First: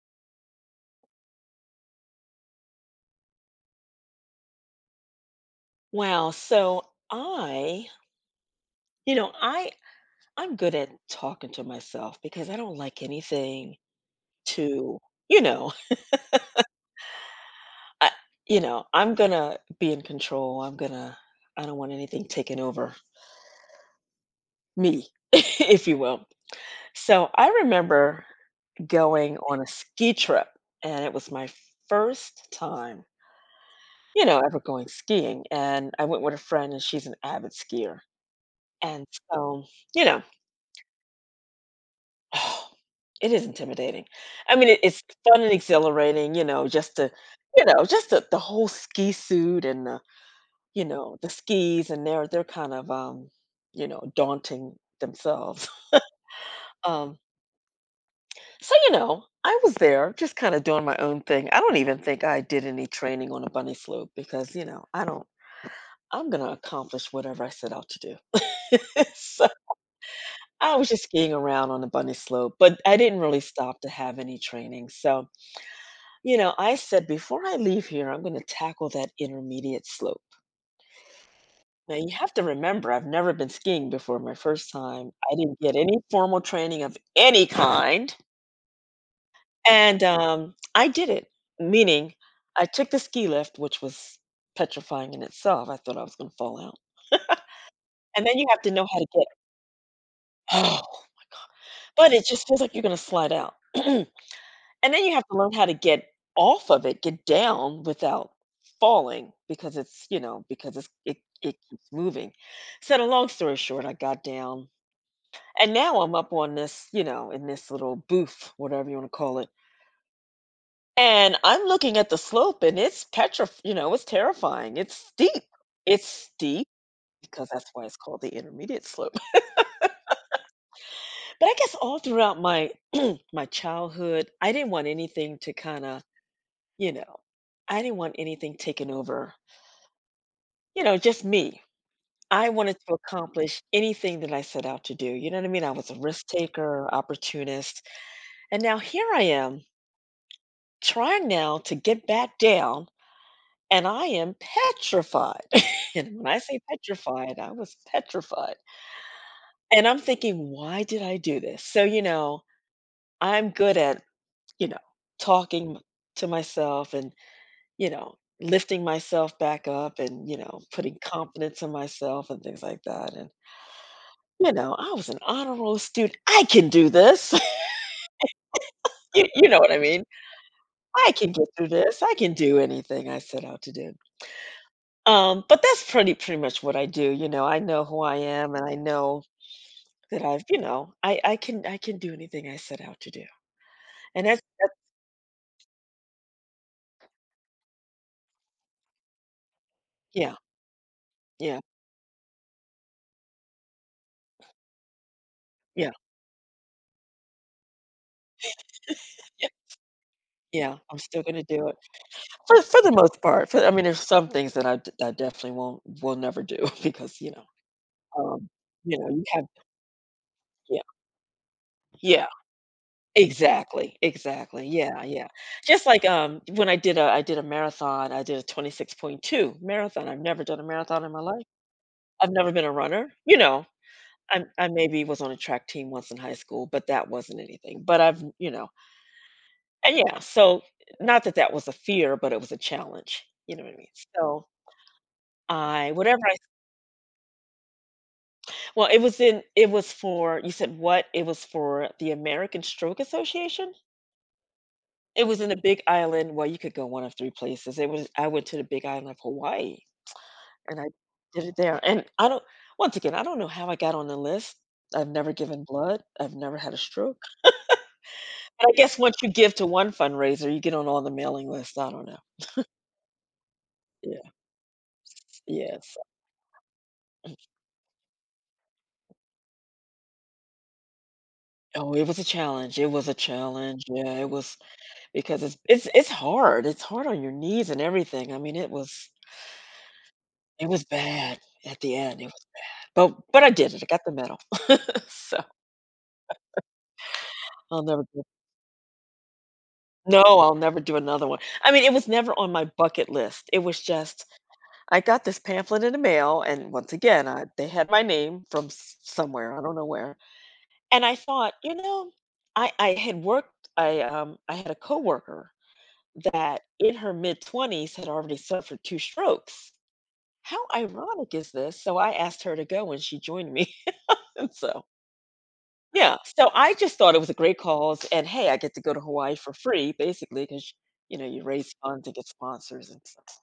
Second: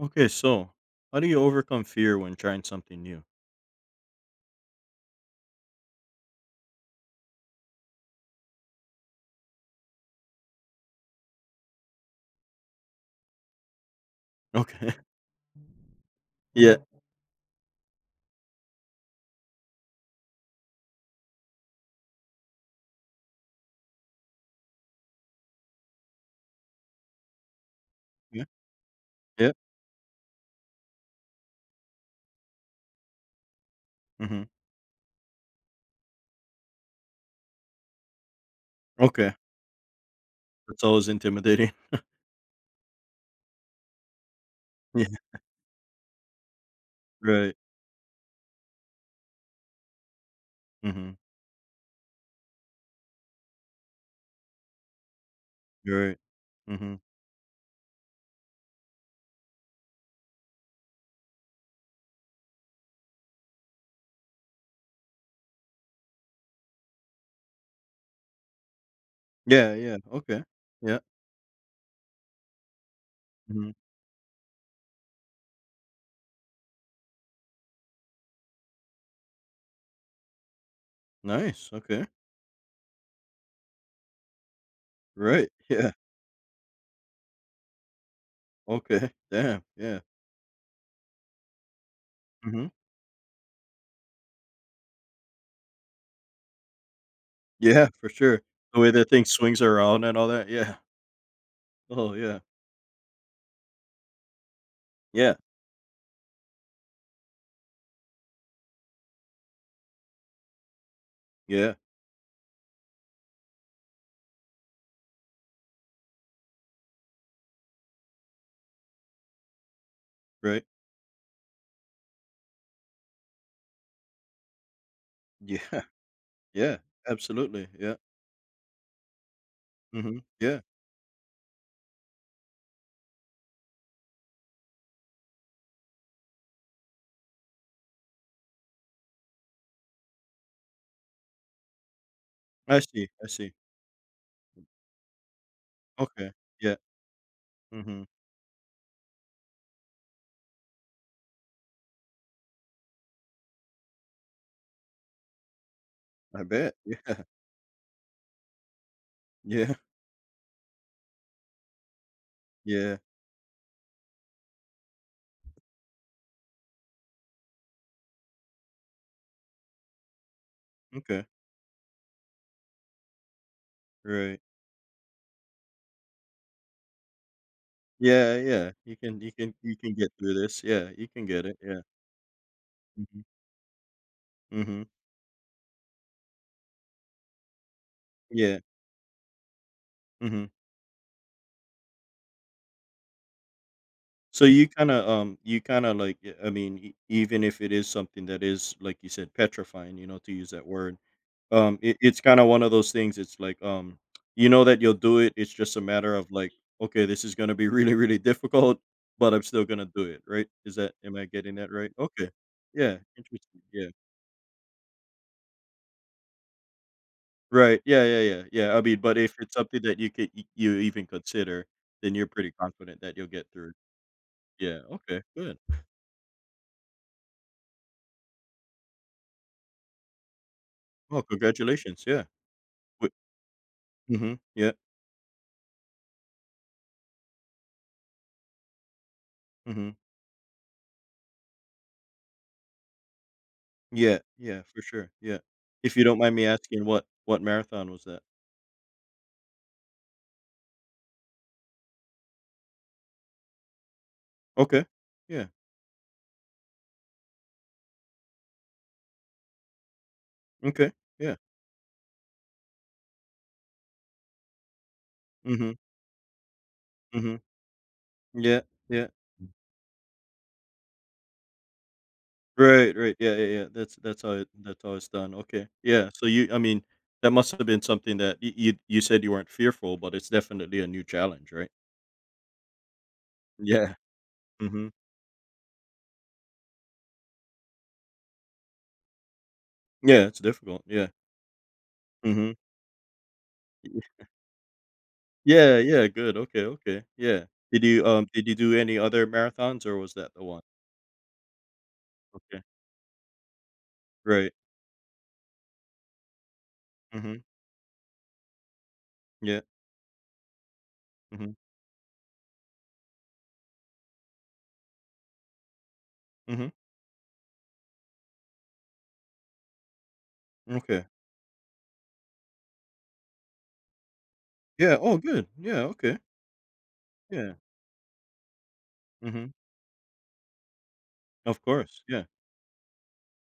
Okay, so how do you overcome fear when trying something new? Wow, so I, you know, I I'm good at talking to myself because I don't like anything Okay. to, you know, Yeah. I I'm gonna be in control. I don't want anything taken over me, if you will. So I remember Mhm. Yeah. going Yeah. on a ski trip and it was my first time, Hmm. ever going skiing. And I went with a friend and she's an avid skier. And Okay. so, you know, That's always intimidating. Oh, it is intimidating. I mean, it's Yeah. fun and exhilarating, you know, just to Right. you know, just the whole ski suit and Hmm. The skis and they're kind of daunting themselves. Right. Hmm. Um, I was there just kind of doing my own thing. I don't even think I did any training on a bunny slope because, you know, I don't I'm gonna accomplish whatever I set out to do. So Yeah. Yeah. Okay. I was Yeah. just skiing around on a bunny slope, but I didn't really Hmm. stop to have any training. So you know, I said before I leave here, I'm going to tackle that intermediate slope. Nice. Now, Okay. you have to remember, I've never been skiing before my first time. I Right. didn't get Yeah. any formal training of any kind. Okay. Damn. Yeah. And I did it, meaning I Hmm. took the ski lift, which was petrifying in itself. I thought I was going to fall out. Yeah. For And then sure. you have to The know way how to that thing get, swings around and all that. Yeah. oh, but Oh, it yeah. just feels like you're going to slide out. And then you have Yeah. to learn how to get off of it, get down without falling because it's, you know, because it's it it Yeah. keeps moving. So the long story short, I got down and now I'm up on this, in this little booth, whatever you want to call it. Right. And I'm looking at the slope and it's petra you know, it's terrifying. It's steep. Yeah. It's steep Yeah. because Absolutely. that's why Yeah. it's called the intermediate slope. Hmm. Yeah. But I guess all throughout my childhood, I didn't want anything to kind of, you know, I didn't want anything taken over. You know, just me. I wanted I to see. I see. accomplish anything that I set out to do. You know what I mean? I was a risk Okay. Yeah. taker, opportunist. Hmm. And now here I am trying now to get back down, and I am petrified. And when I I say bet. Yeah. petrified, I was petrified. Yeah. And I'm thinking, why did I do this? So, you know, Yeah. I'm good at, you know, talking to myself and, you know, lifting myself back up and putting Okay. confidence in myself and things like that. And Right. you know, I was an honor roll student. I can do this. Yeah, yeah. You can You you you can know what you I can mean? get through this. Yeah, you I can can get get it. through Yeah. this. I can do anything I Mhm. set out to do. Mhm. But that's pretty much what I do. You know, I know who I am Yeah. and I know that I've, Mhm. you know, I I can I can do anything I set out to do. And that's, So you that's kind of like I mean even if it is something that is like you said petrifying, you know, to yeah, use that word. yeah, It's kind of one of those things. It's like, you know that you'll do it. It's just a yeah, matter of like, okay, this is going to be really, really difficult, but I'm yeah, still going to do it, right? Is yeah. that I'm am still I gonna getting do that it right? Okay. for the Yeah, most part. Interesting. I mean, Yeah. there's some things that I definitely won't will never do because you know, Right, yeah, yeah, yeah, um, yeah, I you mean, know, but you if have it's something that you could y you yeah, even consider, then yeah. you're pretty confident that you'll get through. Exactly, exactly. Yeah, Yeah, okay, yeah. good. Just like, when I did a marathon, I did a 26.2 marathon. I've never done a marathon in my Well, life. congratulations, yeah. I've never been a Wi runner, you know, Mhm, I yeah, maybe was on a track team once in high school, but that wasn't anything. But I've you know, mhm. and yeah, so not that that was a fear, but it was a challenge. You know what I mean? Yeah, So yeah, for sure, yeah. I If you don't whatever mind I me asking, what marathon was that? well, it was in it was for you said what? It was for the American Stroke Association? Okay, It was yeah, in a big island Well, you could go one of 3 places. It was I went to the Big Island of Hawaii, and I okay, yeah, did it there, and I don't know how I got on the list. I've never given mhm, blood, I've never had a stroke, mhm, yeah, but I guess yeah. once you give to one fundraiser, you get on all the mailing lists, I don't know. Right, right, yeah, yeah, yeah, that's that's how Yes, it that's how it's done, okay, yes. yeah, so you I mean, that must have been something that y you you said you weren't fearful, but it's definitely a new challenge, right? Oh, it was a challenge, it was a challenge, Yeah. yeah, it was Mhm. because it's hard, it's hard on your knees and everything, I mean, Yeah, it's it difficult, was yeah. bad at the end, it was Mhm. but I did it, I got Y the medal, so yeah, yeah, good, okay, okay, yeah. I'll Did never you, um, did you do any other marathons, or was no, that the I'll one? never do another one. I mean, it was never on Okay, my bucket list. It was just great. I got this pamphlet in the mail, and once again, Mhm, I, they had my name from somewhere yeah, I don't know where, and I mhm, thought, you know, I I had worked. I had a coworker that mhm, in her mid twenties had already suffered two strokes. How okay. ironic is this? So I asked her to go, and she joined me. And so Yeah, oh, good, yeah, yeah, okay, so I just thought it was a yeah, great cause, and hey, I get to go to Hawaii for mhm, free basically, because you know, you of raise course, funds and yeah, get sponsors and stuff.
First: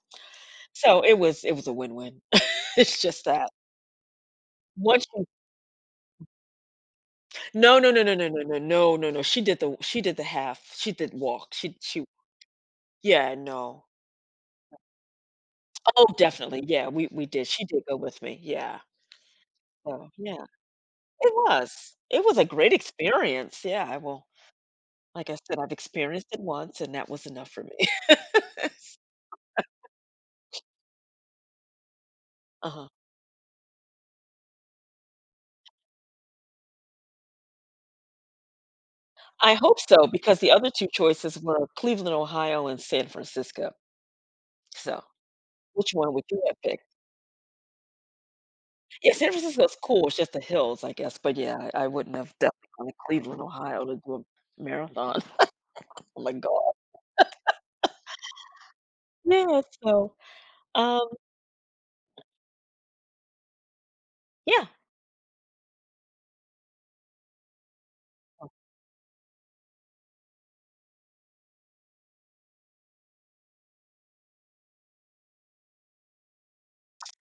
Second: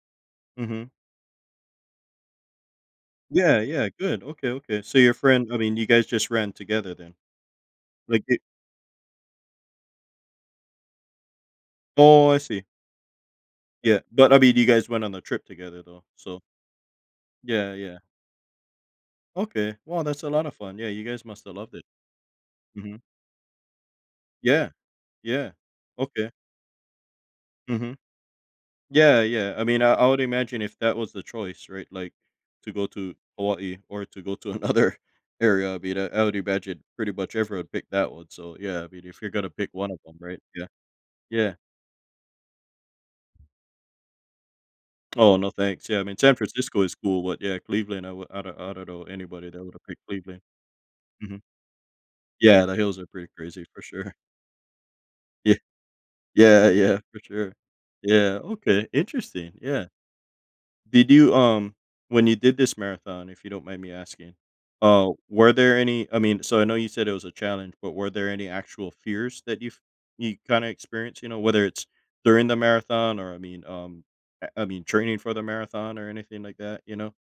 mhm. So it was a win-win. It's just that Yeah, yeah, good, okay, okay. So once your you friend, I mean, you guys just ran together then? No, no, no, no, Like, no, it no, no, no, no, no, she did the half. She did walk. She oh, I see, Yeah, no. yeah, but, I mean, you guys went on the trip together, though, Oh, so. definitely, yeah, we did. She Yeah, did go yeah, with me, yeah. okay, wow, So, that's a yeah, lot of fun, yeah, you guys it must have loved it. was. It was a great Mhm, experience, yeah, I will yeah. like I Yeah. said, I've experienced Okay. it once, and that was enough for me. Mhm. Yeah, yeah. I mean, I would imagine if that was the choice, right? Like to go Uh-huh. to Hawaii or to go to another area, I mean, I would imagine pretty much everyone would pick that one. So, yeah, I mean, if you're gonna I pick hope one of so, them, right? because the Yeah. other 2 choices Yeah. were Cleveland, Ohio, and San Francisco. So, Oh, no thanks. which Yeah, I one mean, would San you have Francisco is picked? cool, but yeah, Cleveland, I don't know Yeah, San anybody that would Francisco's have picked cool, it's just the Cleveland. hills, I guess, but Hmm. yeah, I wouldn't have definitely Yeah, the gone to hills are pretty Cleveland, crazy for Ohio to do sure. a marathon. Yeah. Oh my Yeah, god. yeah, for sure. Yeah. Okay. Interesting. Yeah, Yeah. so, um, Did you, um when you did this marathon, if you don't mind me asking, yeah, were there any I mean, so I know you said it was a challenge, but were there any actual fears that you kind of experienced, you know, whether it's during the marathon or I mean, I mean, training for the marathon or anything like that, you know?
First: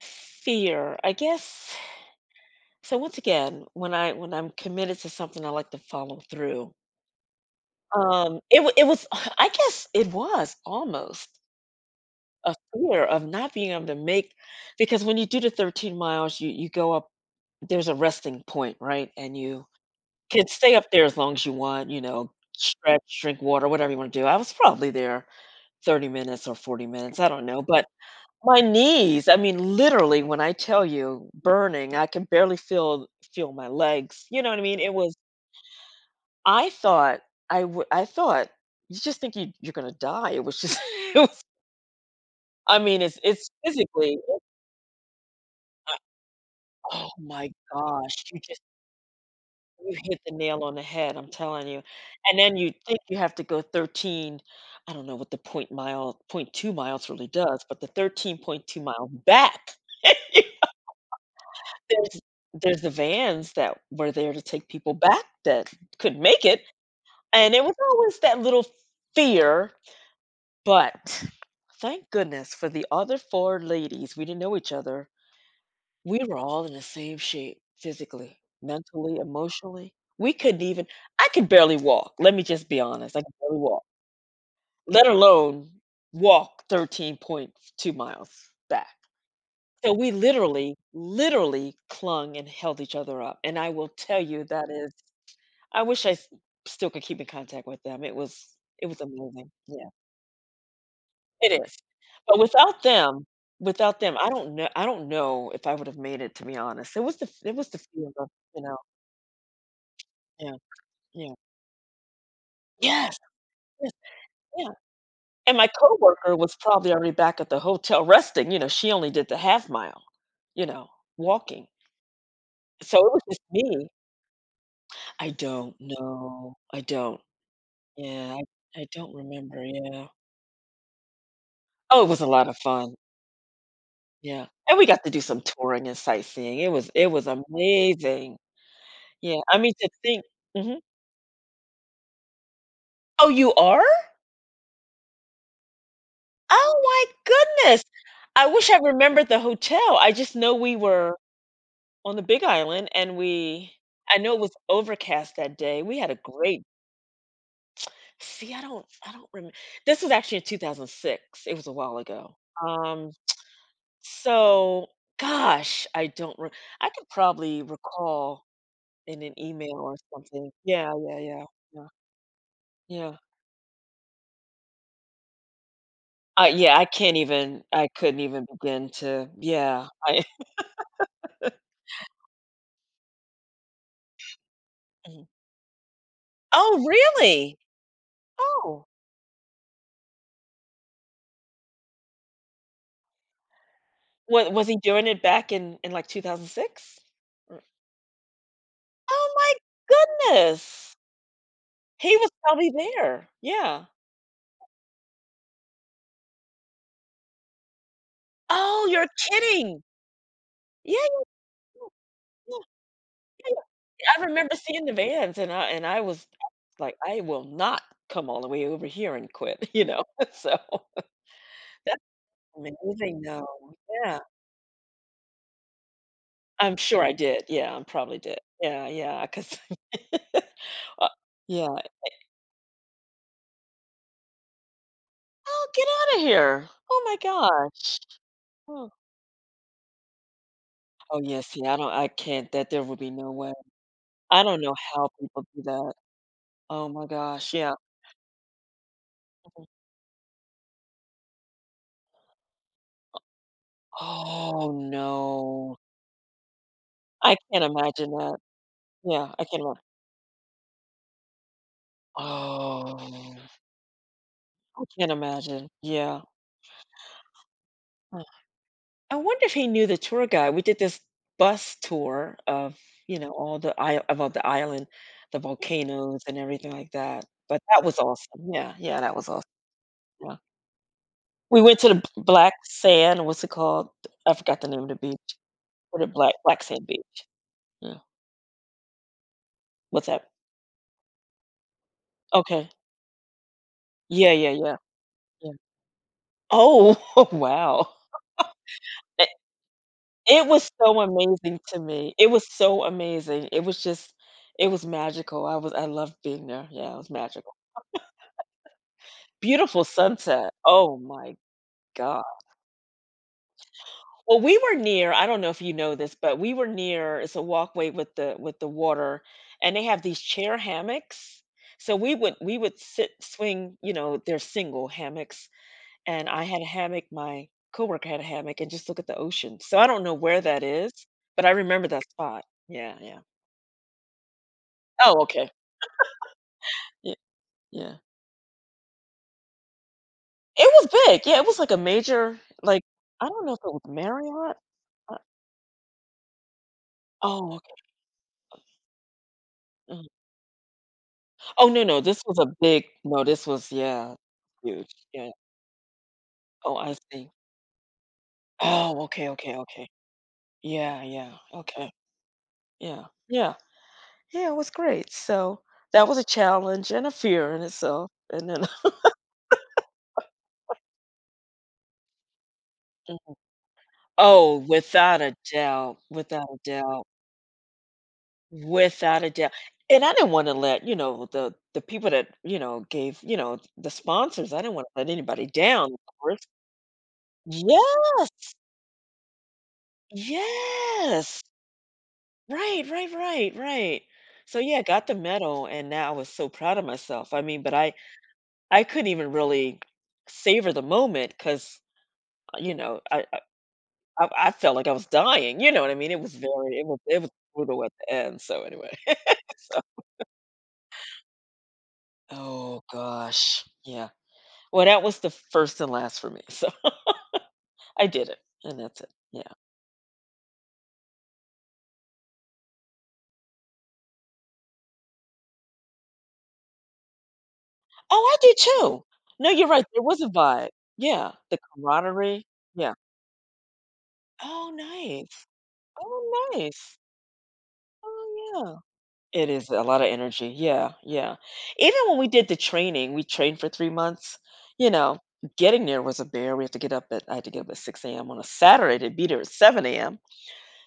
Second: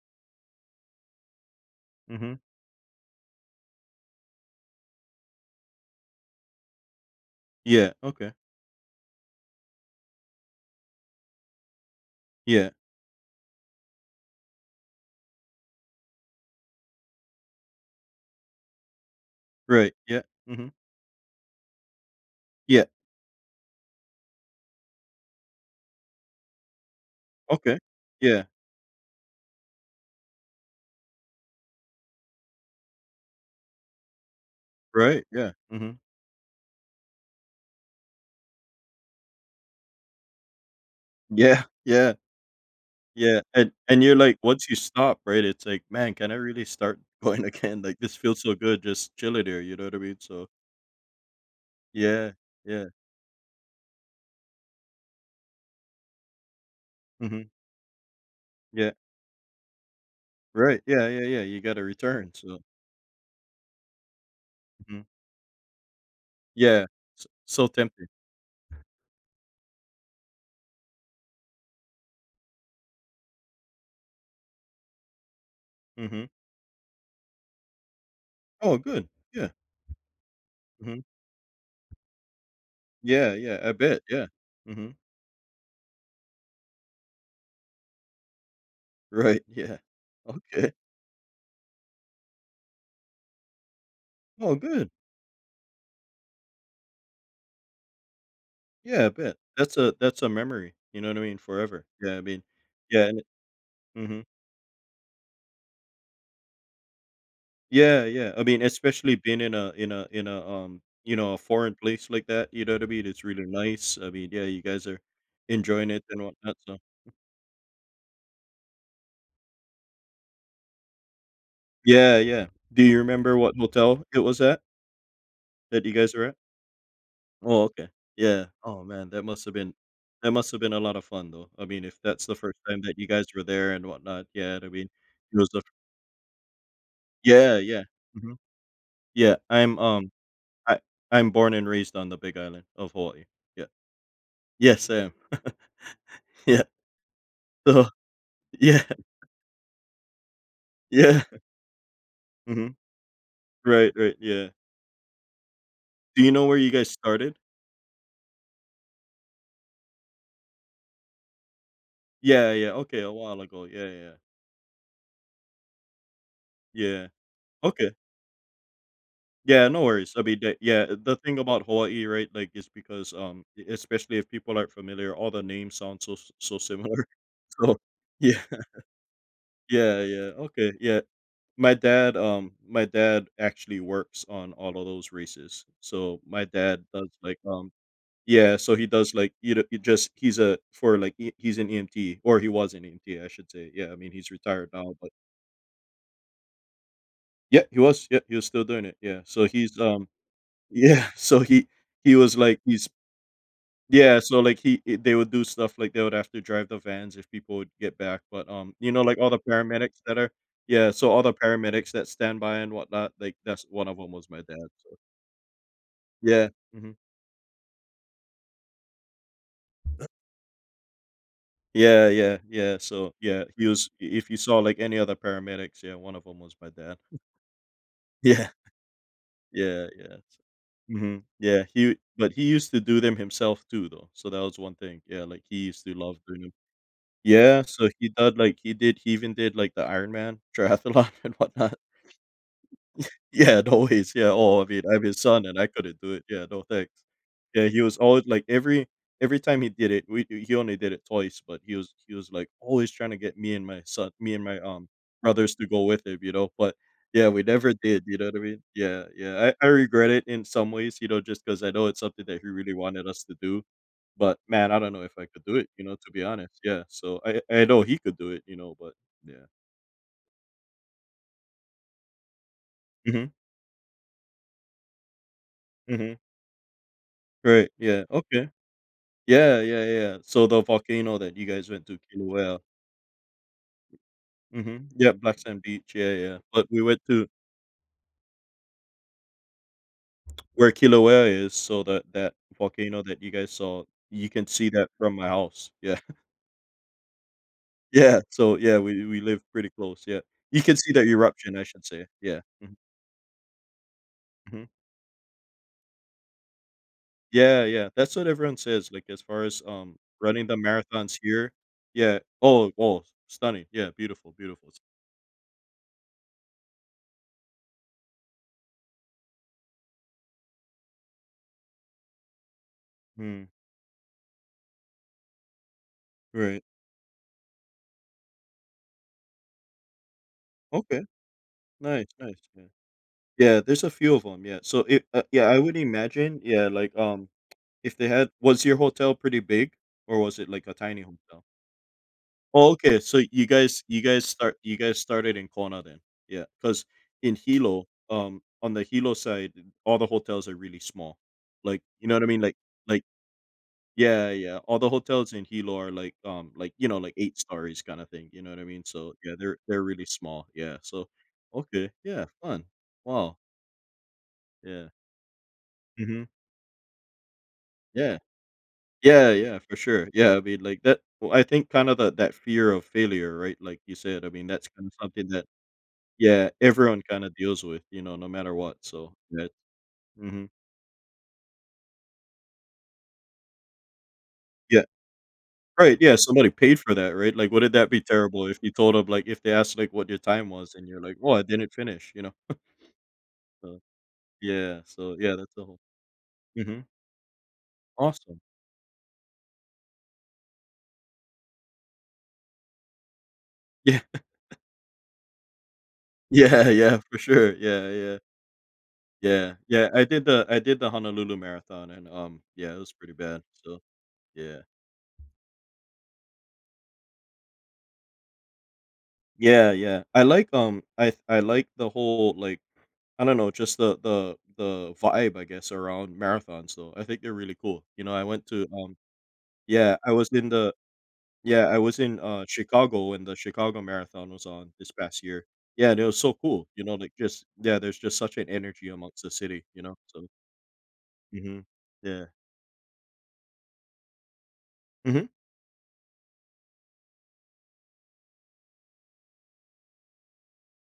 fear, I guess Mhm. so once again, when I'm committed to something, I like to follow through. Yeah, okay. It was I guess it was almost a Yeah, fear of not being able to make because when you do the 13 miles, you go up there's a resting point, right? And you right, yeah, can mhm. stay up there as long as you want, you know, Yeah, stretch, drink water, whatever you want to do. I was probably there 30 minutes or 40 minutes, I don't know, okay. but Yeah, my knees, I mean literally when I tell you burning, I can barely feel my legs. You know what I mean? It was right, yeah, mhm. I thought I w- I thought you just think you're going to die. It was just it was Yeah, yeah. I mean, it's Yeah, it's and you're physically. like, once you stop, right, it's like, "Man, can I really start Oh going my again?" Like, "This gosh, feels so good just chilling here," you know what you I mean? hit the So nail on the head, I'm telling you. yeah, And then you yeah, think you have to go 13, I don't know what the point mile, point 2 really mhm, does, but the 13.2 yeah, miles back. right, yeah, yeah, yeah, you gotta There's return, so there's the vans that were there to take people mhm, back that couldn't make it, yeah, s and it so was tempting, always that little fear, but thank goodness for the other 4 ladies, we didn't know each other. We mhm. were all in the same shape physically, Oh, good, mentally, yeah, emotionally. We couldn't even mhm, I could barely walk. Let me just be honest. I could yeah, barely yeah, I walk, bet, yeah, mhm, let alone walk 13.2 miles back. right, yeah, So we okay, literally, literally clung and held each other up. And I will tell you oh, that good, is I wish I s still could keep in contact with them. It was yeah, I bet, amazing. that's Yeah, a that's a memory, you know what I mean, it is. forever, yeah, I But mean, yeah, and without them, mhm. I don't know if I would have made it, to be honest. It was the Yeah, feeling of, yeah. I mean, you know. especially being in a in a in a Yeah, yeah. a foreign place like that, you know what I mean? Yes, It's really yes, nice. I mean, yeah, you yeah, guys are and my enjoying it and coworker was whatnot, so. probably already back at the hotel resting, you know, she only did the half mile, you know, walking. Yeah, yeah. Do So you it was remember just what me. hotel it was at I don't that you guys were at? know, I don't. Oh, okay. Yeah, Yeah. I Oh, I man, don't that must have remember, been yeah. that must have been a lot of fun though. I mean, if Oh, it was a that's the lot of first time fun, that you guys were there and whatnot, yeah, yeah, I and we mean, got to do it some was the touring and sightseeing. It was yeah, yeah. Hmm. amazing. Yeah, Yeah, I mean, to think mhm. I I'm born and raised on the Big Island of Hawaii. Oh, you Yeah. are? Yes, I am. Yeah. Oh my goodness! So. I wish I Yeah, remembered the hotel, I just know we were yeah. on the Big Mhm. Island, and we Right, right, I know it yeah. was overcast that day. We had a Do you know where great you guys started? see, I don't remember. This was actually in 2006. It was a while ago. Yeah, yeah, okay, a Um, while ago. Yeah, yeah, so gosh, I don't re I yeah. could probably Okay. recall in an Yeah, email no or worries. I mean, something. the yeah, Yeah, the yeah, thing yeah, about yeah, Hawaii, right, like, is because, yeah. E especially if people aren't familiar, all the names sound so s so Yeah, similar. So I couldn't yeah, even begin to yeah, yeah, yeah, I okay, yeah. My dad actually works on all of those races. So my Oh, dad does, like, really? Yeah, so Oh. he does like, you know, he just he's a for like he, he's an EMT or he was an EMT, I should say. Yeah, I mean he's What was retired he now, doing but it back in, like, 2006? yeah, he was. Yeah, he was still doing it. Yeah, Oh so he's my goodness! yeah, so he He he was was like probably he's there. Yeah. yeah, so like they would do stuff like they would have to drive the vans if people would get back, but Oh, you know you're like all the kidding. paramedics that are yeah, Yeah, so yeah, all the paramedics that stand yeah, by and whatnot, like yeah, that's one of them yeah. I was my remember dad. seeing the So vans and I was yeah. like, Mhm. "I will not come all the way over here and quit," you know? So, that's Yeah, yeah, yeah, so, amazing yeah, though. he was Yeah. if you saw, like, any other paramedics, yeah, one of them was my I'm dad. sure I did. Yeah, I probably did. Yeah, Yeah, yeah, 'cause yeah, yeah, uh, Mhm, yeah, yeah. he but he used to do them himself too, though, so that was one thing, yeah, like, he Oh, used get to out love of doing them. here. Oh my Yeah, so gosh. he did, like he Oh. did he even did, like, the Ironman triathlon Oh, and yeah, see, I whatnot. don't I can't that there would be no way. Yeah, no ways, yeah, I don't oh, I know mean, I'm how his people son, and do I that. couldn't do it, yeah, no Oh thanks. my gosh, Yeah, yeah. he was always, like, every time Mhm. he did it, we he only did it twice, but he was, like, always trying to get me and my son me and my, Oh, um, brothers to no. go with him, you know, but, yeah, I we can't never did, imagine you know what that. I mean? Yeah, Yeah, yeah, I can't I ima regret it in some ways, you know, just because I know it's something that he really Oh, wanted us to do, but, man, I I don't know can't if I could do imagine. it, you know, to Yeah. be honest, yeah, so I know he could Ugh. do it, you know, but I wonder yeah. if he knew the tour guide. We did this bus tour of, you know, Mhm, all the isl about the island, the mhm, volcanoes and everything like that, but right, that was yeah, okay. awesome. Yeah, yeah, that was awesome, Yeah, yeah, yeah. Yeah. yeah. So the volcano that you We guys went went to the to, B Black Kilauea. Sand, what's it called? I forgot the name of Mhm. the Yeah, beach. Black Sand Beach. What a Yeah, yeah. Black But we Sand went Beach. to Yeah. What's that? where Kilauea is, so that Okay. volcano that you guys saw, you Yeah, can yeah, see yeah, that from my yeah. house. Yeah. Oh, wow. Yeah. So yeah, we It live pretty close. Yeah. it You was can see so the eruption, amazing I to should say. me. It Yeah. was Mhm, so amazing. It was just mhm. it was magical. I loved being there. Yeah, it was magical. Yeah, yeah. That's what everyone says. Like as far as Beautiful running sunset. the Oh marathons my here. Yeah. god. Oh, oh, stunning. Yeah, beautiful, Well, we beautiful. were near, I don't know if you know this, but we were near it's a walkway with the water and they have these chair hammocks. So we would sit Mm, swing, you know, they're single hammocks and I had right. a hammock, my coworker had a hammock, and just look at the ocean. So I don't know where that is, Okay. but I remember Nice, that nice. spot. Yeah. Yeah, yeah. Yeah, there's a few of them. Yeah. So it Oh, yeah, okay. I would imagine, yeah, like, Yeah, yeah. if they had was your hotel pretty big, or was it like It a was tiny big. Yeah, hotel? it was like a major, Oh, like okay, so I don't you know if it was guys you guys Marriott. start you guys Uh, started in Kona then. Yeah, because in oh, okay. Hilo, on the Hilo side, all the Mhm. hotels are really small. Oh Like, no, no, you know this what I was mean? a Like big. like No, this was yeah, yeah, yeah, all the huge. Yeah. hotels in Hilo are like, Oh, you I know, like see. 8 stories kinda thing, you know what I mean? Oh, So, okay, yeah, okay, they're okay. really small, yeah, Yeah, so yeah. okay, Okay. yeah, fun. Yeah, Wow, yeah, yeah. It was yeah, great. So that was a mhm, challenge and a fear in itself, yeah. and then. Yeah, yeah, for sure. Yeah, I mean, like, that well, I think kinda the that fear of failure, right? Like you said, I mean, Oh, that's kinda without something a that doubt, without yeah, a everyone doubt, kinda deals with, you know, no matter what, so, without a yeah. doubt, and I didn't Mhm. wanna let, you know, the people that, you know, gave, you know, the sponsors, I didn't Yeah. wanna let anybody down, Right, of yeah, course. somebody paid for that, right? Like, wouldn't that be Yes, terrible if you told them, like if they asked, like, what your time was and you're like, "Well, I yes, didn't finish," you know? right, right, right, So, right. So, yeah, yeah, I got the so, yeah, that's the medal, whole and now I was so proud of Mhm. myself, I mean, but I Awesome. I couldn't even really savor the moment because you know, I I Yeah. I I felt like I was dying, you know what I mean? It was Yeah, very it was yeah, for it was sure. brutal Yeah, at the yeah. end, so anyway, Yeah, so yeah, I did the Honolulu Marathon and, yeah, it Oh was pretty bad, gosh, so, yeah. yeah. Well, that was the first and last for me, so I did it, and that's it. Yeah. Yeah, yeah. I like the whole, like, I don't know, just the vibe, I guess, around marathons though. I think they're really cool. You know, Oh, I did too. No, you're right. yeah, There I was a was in vibe. the Yeah, the yeah, I was in, camaraderie. Yeah. Chicago when the Chicago Marathon was Oh, on this past year. nice. Yeah, and it was so Oh, cool, you know, nice. like, just yeah, there's just such an Oh, energy amongst the yeah. It city, is you a know, lot of so. energy. Yeah, yeah. Mhm. Even when Yeah. we did the training, we trained for 3 months. You know, Mhm. getting there was a bear. We have to get up at. I had to get up at 6 a.m. on a Saturday to be there at 7 a.m.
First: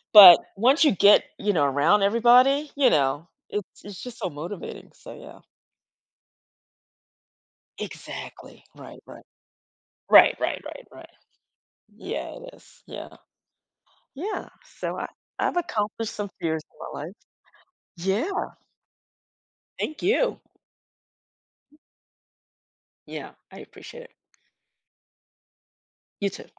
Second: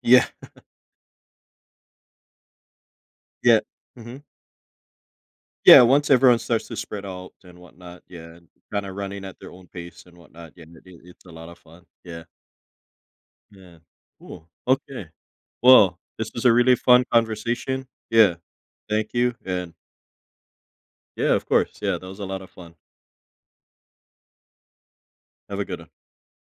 Yeah. But once you get, you know, around everybody, you know, Yeah. it's just Mhm. so motivating, so yeah. Yeah, once everyone starts to spread out and whatnot, yeah, and Exactly. kinda Right, right. running at their own pace and Right, whatnot, right, yeah, it right, right. it's a lot of fun. Yeah. Yeah, it is. Yeah. Yeah. Yeah, Cool. so Okay. I've Well, accomplished some this was a fears really in my fun life. conversation. Yeah, Yeah. Thank you. And thank you. yeah, of course. Yeah, that was a lot of fun. Yeah, I appreciate it. Have a good one. You too.